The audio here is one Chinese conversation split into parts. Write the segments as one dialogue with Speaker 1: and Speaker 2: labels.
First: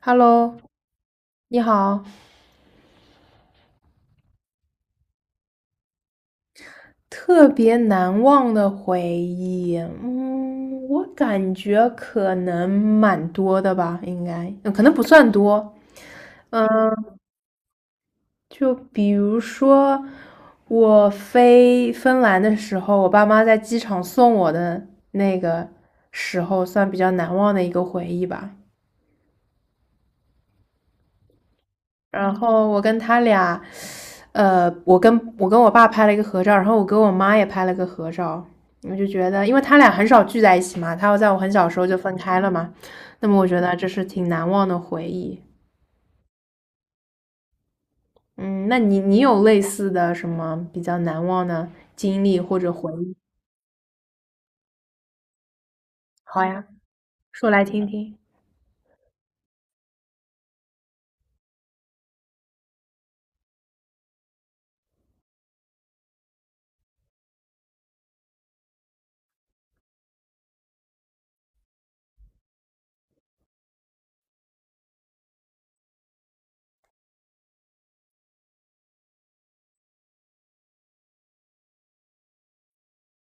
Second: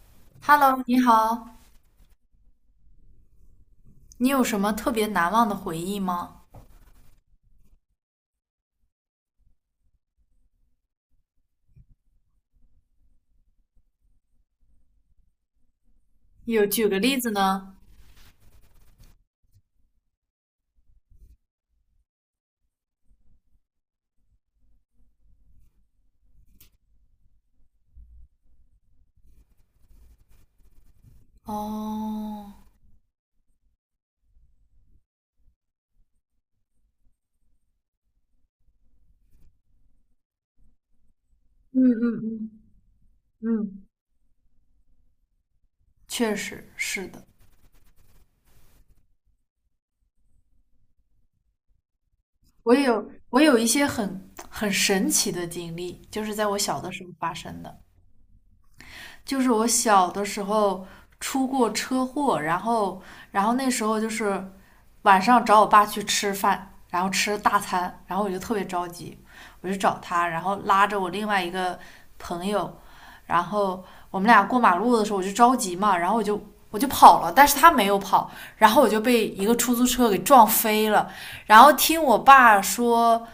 Speaker 1: Hello，
Speaker 2: Hello，你好，
Speaker 1: 你好，
Speaker 2: 你有什么特别难忘的回忆吗？
Speaker 1: 特别难忘的回忆，我感觉可能蛮多的吧，应该，可能不算多，嗯，
Speaker 2: 有举个例子呢？
Speaker 1: 就比如说我飞芬兰的时候，我爸妈在机场送我的那个时候，算比较难忘的一个回忆吧。然
Speaker 2: 哦，
Speaker 1: 后我跟他俩，我跟我爸拍了一个合照，然后我跟我妈也拍了个合照。我就觉得，因为他俩很少聚在一起嘛，他要在我很小时候
Speaker 2: 嗯
Speaker 1: 就分开了
Speaker 2: 嗯
Speaker 1: 嘛，那么我
Speaker 2: 嗯
Speaker 1: 觉得
Speaker 2: 嗯，
Speaker 1: 这是挺难忘的回忆。
Speaker 2: 确实是的，
Speaker 1: 嗯，那你有类似的什么比较难忘的经历或者
Speaker 2: 我
Speaker 1: 回
Speaker 2: 有
Speaker 1: 忆？
Speaker 2: 我有一些很神奇的经历，就是
Speaker 1: 好
Speaker 2: 在我
Speaker 1: 呀，
Speaker 2: 小的时候发
Speaker 1: 说
Speaker 2: 生
Speaker 1: 来
Speaker 2: 的。
Speaker 1: 听听。
Speaker 2: 就是我小的时候出过车祸，然后那时候就是晚上找我爸去吃饭，然后吃大餐，然后我就特别着急，我就找他，然后拉着我另外一个朋友，然后我们俩过马路的时候我就着急嘛，然后我就跑了，但是他没有跑，然后我就被一个出租车给撞飞了，然后听我爸说。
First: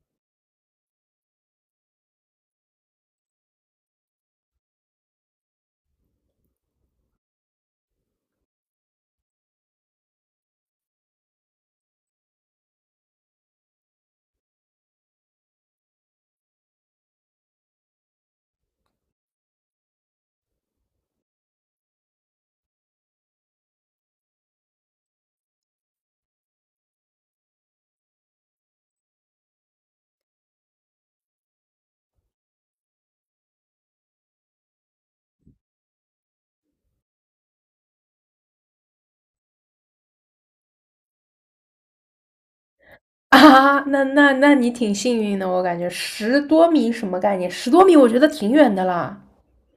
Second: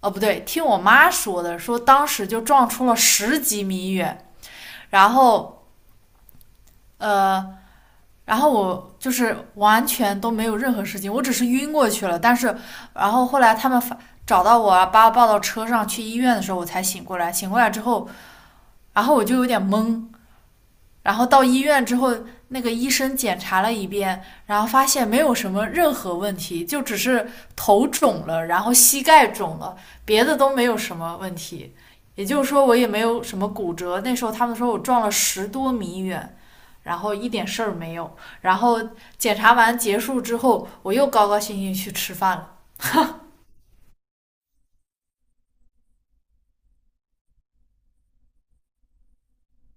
Speaker 2: 哦，不对，听我妈说的，说当时就撞出了10几米远，然后呃，然后我就是完全都没有任何事情，我只是晕过去了。但是，然后后来他们找到我啊，把我抱到车上去医院的时候，我才醒过来。醒过来之后，然后我就有点懵，然后到医院之后，那个医生检查了一遍，然后发现没有什么任何问题，就只是头肿了，然后膝盖肿了，别的都没有什么问题。也就是说，我也没有什么骨折。那时候他们说我撞了10多米远，然后一点事儿没有。然后检查完结束之后，我又高高兴兴去吃饭了。
Speaker 1: 啊，那你挺幸运的，我感觉十多米什么概念？十多米我觉得挺远的啦。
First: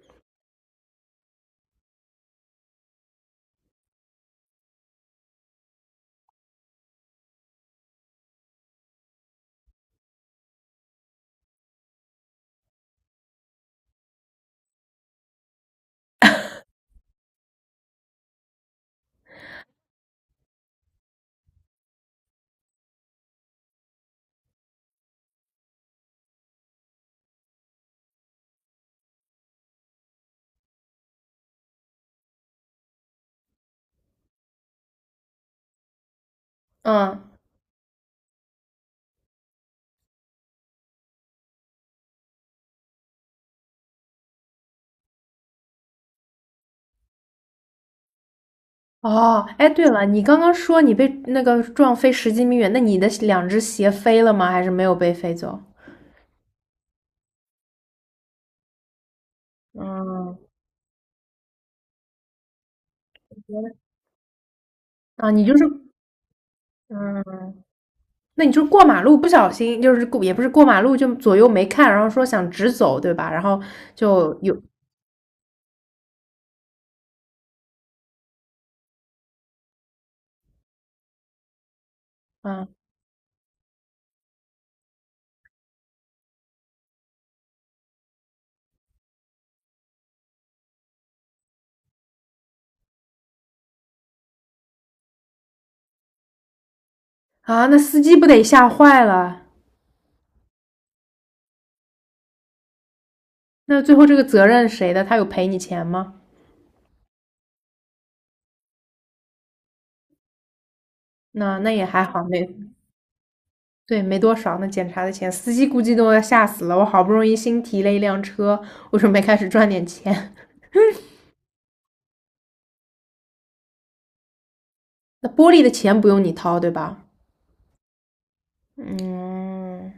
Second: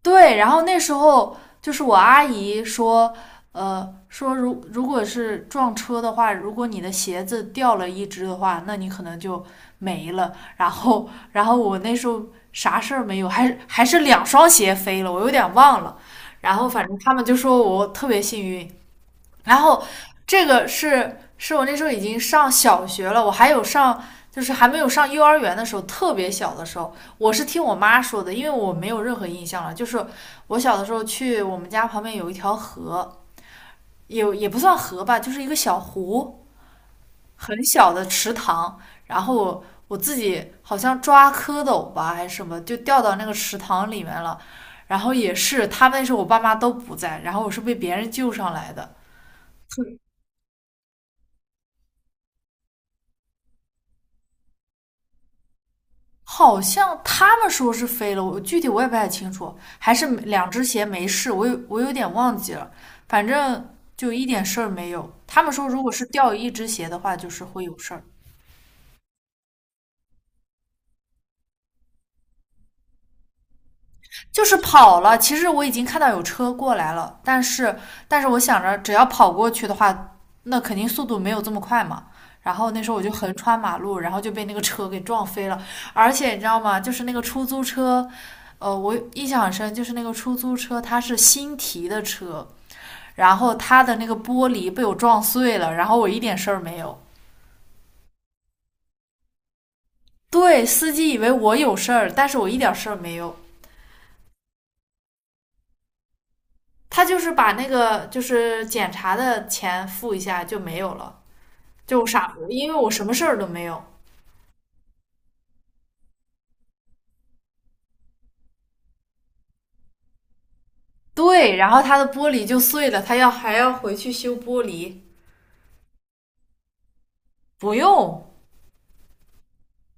Speaker 2: 对，然后那时候就是我阿姨说，说如果是撞车的话，如果你的鞋子掉了一只的话，那你可能就没了。然后我那时候啥事儿没有，还是两双鞋飞了，我有点忘了。然后反正他们就说我特别幸运，然后这个是我那时候已经上小学了，我还有上就是还没有上幼儿园的时候，特别小的时候，我是听我妈说的，因为我没有任何印象了。就是我小的时候去我们家旁边有一条河，也不算河吧，就是一个小湖，
Speaker 1: 嗯，
Speaker 2: 很小的池塘，然后我自己好像抓蝌蚪吧还是什么，就掉到那个池塘里面了。然后也是，他们那时候我爸妈都不在，然后我是被别人救上来的。
Speaker 1: 哦，哎，对了，你刚刚说你被那个撞飞十几米远，那你的两只鞋飞了吗？还是没有被飞走？
Speaker 2: 好像他们说是飞了，我具体我也不太清楚，还是
Speaker 1: 嗯，
Speaker 2: 两只鞋没事，我有点忘记了，反
Speaker 1: 原来
Speaker 2: 正就一点事儿没有。
Speaker 1: 啊，
Speaker 2: 他
Speaker 1: 你
Speaker 2: 们
Speaker 1: 就是，
Speaker 2: 说如果是掉一只鞋
Speaker 1: 嗯，
Speaker 2: 的话，就是会有事儿。
Speaker 1: 那你就是过马路不小心，就是过也不是过马路，就左右没看，然后说想直走，对吧？然后就
Speaker 2: 就是
Speaker 1: 有，
Speaker 2: 跑了。其实我已经看到有车过来了，但是我想着只要跑过去的话，那肯定速度没有这么快嘛。然
Speaker 1: 嗯
Speaker 2: 后那时候我就横穿马路，然后就被那个车给撞飞了。而且你知道吗？就是那个出租车，我印象很深，就是那个出租车它是新提的车，然后它的那个玻璃被我撞碎了，然后我一点事儿没有。
Speaker 1: 啊，那司机不得吓坏了？
Speaker 2: 对，司机以为我有事儿，但是我一点事儿没有。
Speaker 1: 那最后这个责任谁的？他有赔你钱吗？
Speaker 2: 他就是把那个就是检查的钱付一下就没有了，
Speaker 1: 那也还
Speaker 2: 就
Speaker 1: 好，
Speaker 2: 傻，
Speaker 1: 没
Speaker 2: 因为我什么事儿都没有。
Speaker 1: 对，没多少呢，那检查的钱，司机估计都要吓死了。我好不容易新提了一辆车，我准备开始赚点钱。
Speaker 2: 对，然后他的玻璃就碎了，还要回去修玻璃，
Speaker 1: 那玻璃的钱不用你掏，对吧？
Speaker 2: 不用，
Speaker 1: 嗯，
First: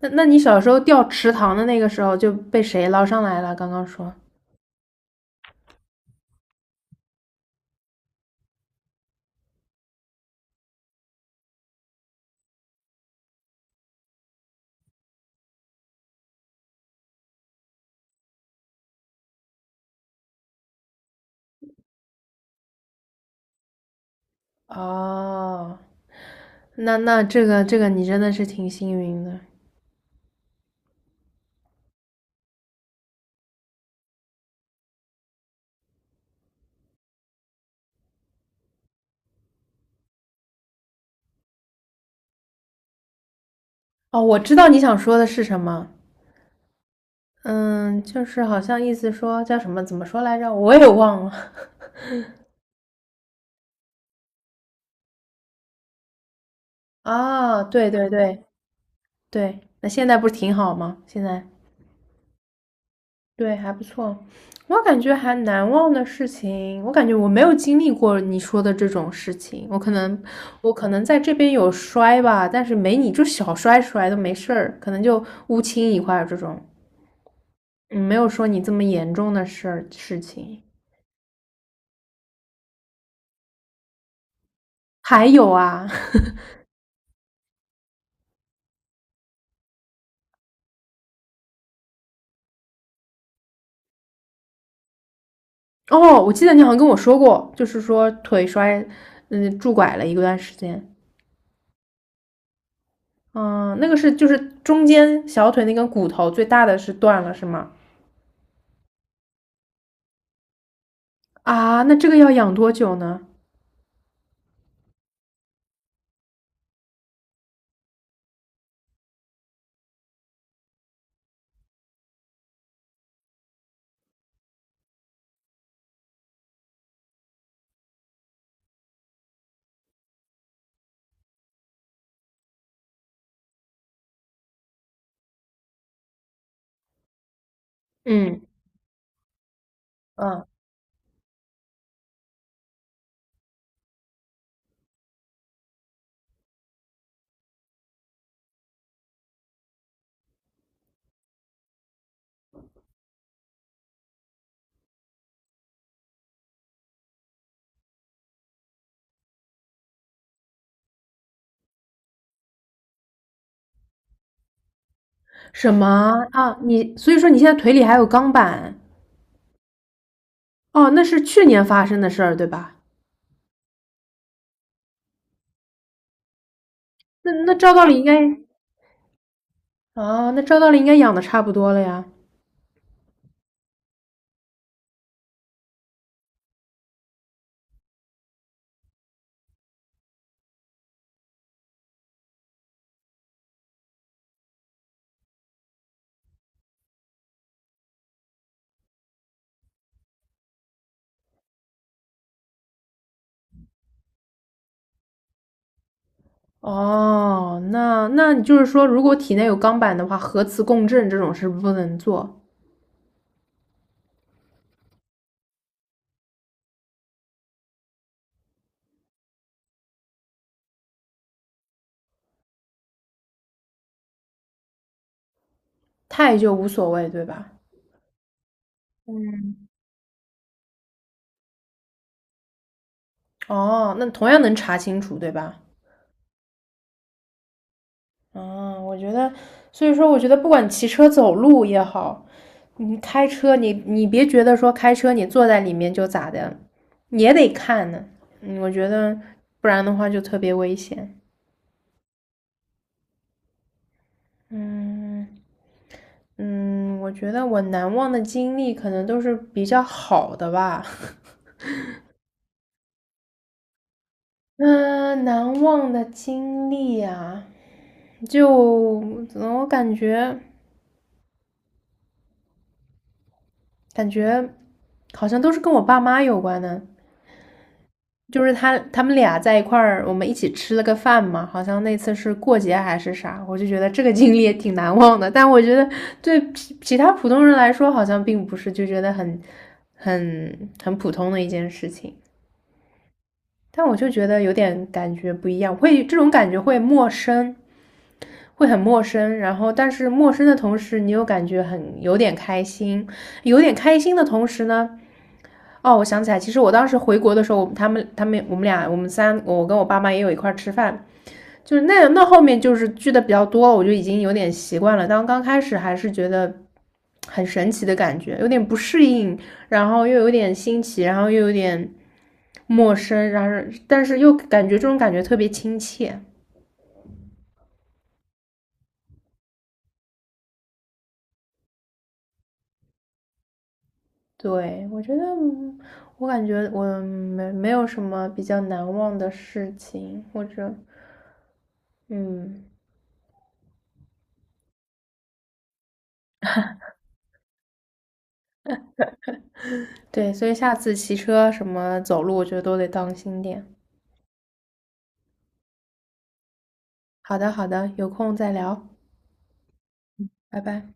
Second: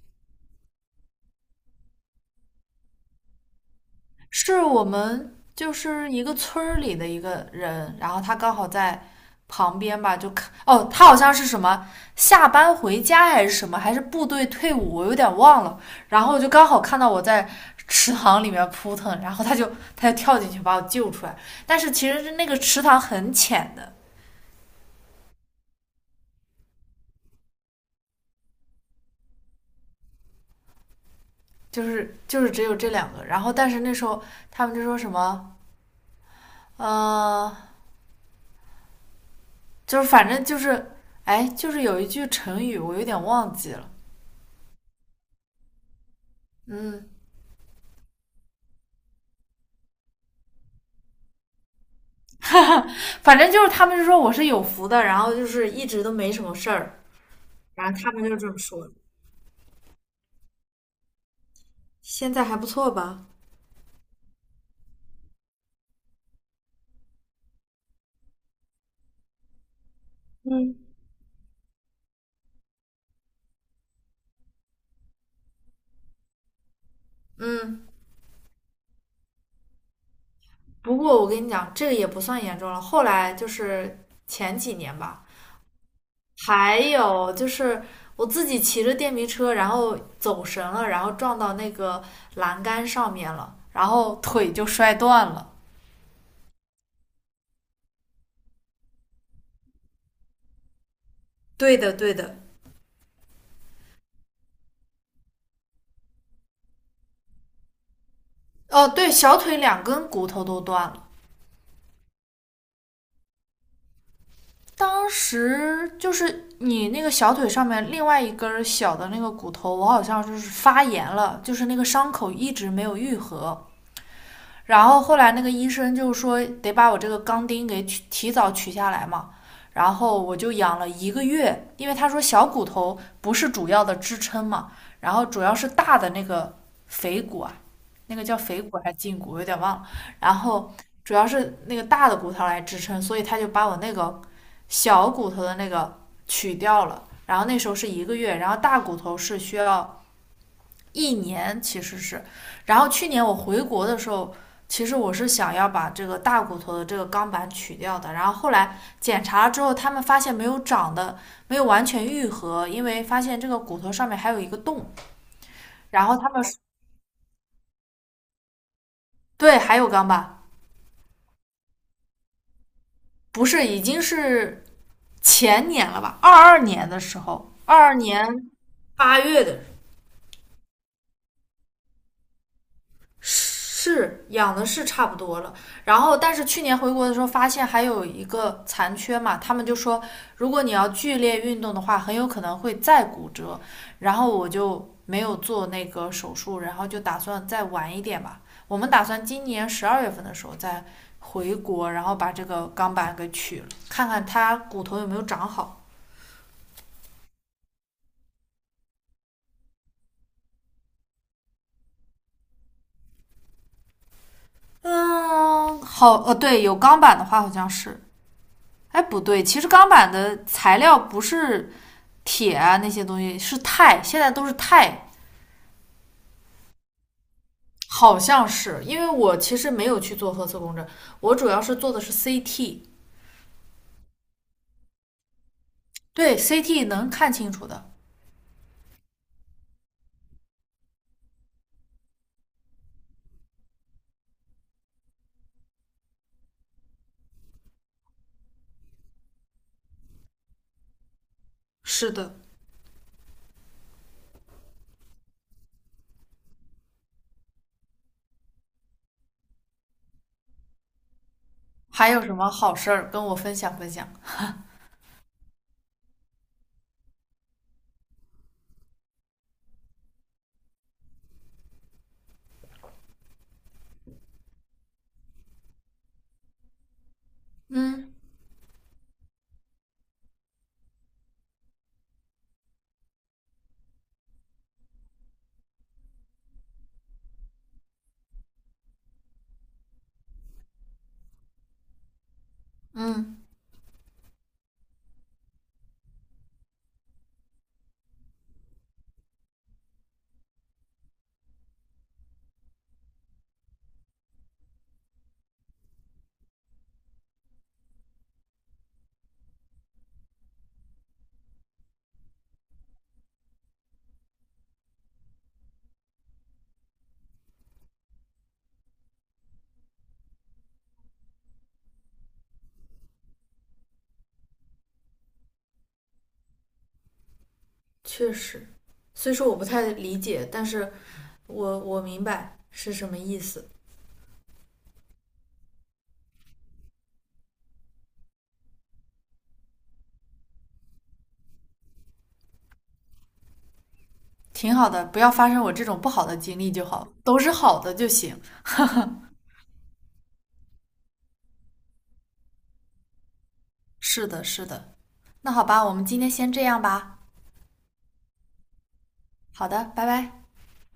Speaker 1: 那那你小时候掉池塘的那个时候就被谁捞上来了？刚刚说
Speaker 2: 是我们就是一个村儿里的一个人，然后他刚好在旁边吧，就看哦，他好像是什么下班回家还是什么，还是部队退伍，我有点忘了。然后就刚好看到我在池塘里面扑腾，然后他就跳进去把我救出来。但是其实是那个池塘很浅的，
Speaker 1: 哦，那那这个你真的是挺幸运的
Speaker 2: 就是只有这两个。然后但是那时候他们就说什么，呃，就是反正就是，哎，就是有一句成语我有点忘记了，
Speaker 1: 哦。我知道你想说的是什么，
Speaker 2: 嗯。
Speaker 1: 嗯，就是好像意思说叫什么，怎么说来着？我也忘了
Speaker 2: 反正就是他们就说我是有福的，然后就是一直都没什么事儿，
Speaker 1: 啊
Speaker 2: 然
Speaker 1: 对
Speaker 2: 后
Speaker 1: 对
Speaker 2: 他们就
Speaker 1: 对
Speaker 2: 这么说的。
Speaker 1: 对，那现在不是挺好吗？现在。
Speaker 2: 现在还不错吧？
Speaker 1: 对，还不错。我感觉还难忘的事情，我感觉我没有经历过你说的这种事情。我可能，我
Speaker 2: 嗯
Speaker 1: 可能在这边有摔吧，但是没你就小摔摔都没事儿，可能就乌青一块儿这种，
Speaker 2: 嗯，
Speaker 1: 嗯，没有说你这么严重的事情。
Speaker 2: 不过我跟你讲，这个也不算严重了。后来就是前几年吧，
Speaker 1: 还有啊，
Speaker 2: 还有就是我自己骑着电瓶车，然后走神了，然后撞到那个栏杆上面了，然后腿就摔断了。
Speaker 1: 哦，我记得你好像跟我说过，就是说腿摔，嗯，拄拐了一段时间。
Speaker 2: 对的对的，
Speaker 1: 嗯，那个是就是中间小腿那根骨头最大的是断了是吗？
Speaker 2: 哦，对，小腿两根骨头都断了。
Speaker 1: 啊，那这个要养多久呢？
Speaker 2: 当时就是你那个小腿上面另外一根小的那个骨头，我好像就是发炎了，就是那个伤口一直没有愈合。然后后来那个医生就说得把我这个钢钉给提早取下来嘛，然后我就养了一个月，因为他说小骨头不是主要的支撑嘛，然后主要是大的那个腓骨啊，那个叫
Speaker 1: 嗯，
Speaker 2: 腓骨还是胫骨，我有点忘了，然
Speaker 1: 嗯，
Speaker 2: 后主要是那个大的骨头来支撑，所以他就把我那个小骨头的那个取掉了，然后那时候是一个月，然后大骨头是需要1年其实是，然后去年我回国的时候，其实我是想要把这个大骨头的这个钢板取掉的，然后后来检查了之后，他们发现没有长的，没有完全愈合，因为发现这个骨头上面还有一个洞，
Speaker 1: 什
Speaker 2: 然
Speaker 1: 么
Speaker 2: 后他们说
Speaker 1: 啊？你所以说你现在腿里还有钢板？
Speaker 2: 对还有钢板，
Speaker 1: 哦，那是去年发生的事儿，对吧？
Speaker 2: 不是已经是前年了吧，二二年的时
Speaker 1: 那
Speaker 2: 候，
Speaker 1: 那照
Speaker 2: 二
Speaker 1: 道理
Speaker 2: 二
Speaker 1: 应该
Speaker 2: 年八月的。
Speaker 1: 啊，那照道理应该养的差不多了呀。
Speaker 2: 是养的是差不多了，然后但是去年回国的时候发现还有一个残缺嘛，他们就说如果你要剧烈运动的话，很有可能会再骨折，然后我就没有做那个手术，然后就打算再晚一点吧。我们打算今年12月份的时候再回国，然后把这个钢板给取了，看看它骨头有没有长好。
Speaker 1: 哦，那那你就是说，如果体内有钢板的话，核磁共振这种是不能做，
Speaker 2: 嗯，好，对，有钢板的话好像是，哎，不对，其实钢板的材料不是铁啊那些东西，是钛，现在都是钛。
Speaker 1: 钛就无所谓，对吧？
Speaker 2: 好像是，因为我其
Speaker 1: 嗯，
Speaker 2: 实没有去做核磁共振，我主要是做的是 CT,
Speaker 1: 哦，那同样能查清楚，对吧？
Speaker 2: 对 CT 能看清楚的。
Speaker 1: 嗯，我觉得，所以说，我觉得不管骑车、走路也好，你开车，你别觉得说开车你坐在里面就咋的，也得看呢。嗯，我觉得不然的话就特别危险。
Speaker 2: 是的，
Speaker 1: 嗯嗯，我觉得我难忘的经历可能都是比较好的吧。
Speaker 2: 还有什么好事儿跟我分享分享？
Speaker 1: 嗯，难忘的经历啊，就我感觉感觉好像都是跟我爸妈有关的。
Speaker 2: 嗯，
Speaker 1: 就是他们俩在一块儿，我们一起吃了个饭嘛，好像那次是过节还是啥，我就觉得这个经历也挺难忘的。但我觉得对其他普通人来说，好像并不是就觉得很很普通的一件事情。
Speaker 2: 嗯，
Speaker 1: 但我就觉得有点感觉不一样，会这种感觉会陌生，会很陌生。然后，但是陌生的同时，你又感觉很有点开心，有点开心的同时呢，哦，我想起来，其实我当时回国的时候，他们他们我们俩我们三，我跟我爸妈也有一块吃饭，就是那后面就是聚的比较多，我就已经有点习惯了。当刚开始还是觉得很神奇的感觉，有点不适应，然后又有点新奇，然后又有点陌生，然后但是又感觉这种感觉特别亲切。
Speaker 2: 确实，虽说我不太理解，但是我明白是什么意思。
Speaker 1: 对，我觉得嗯我感觉我没有什么比较难忘的事情，或者嗯，
Speaker 2: 挺好的，不要发生我这种不好的经历就好，都是好的就行。
Speaker 1: 对，所以下次骑车什么走路，我觉得都得当心点。
Speaker 2: 是的，是的。那好吧，我们今天先这样吧。
Speaker 1: 好的，好的，有空再聊，
Speaker 2: 好的，拜拜。
Speaker 1: 拜拜。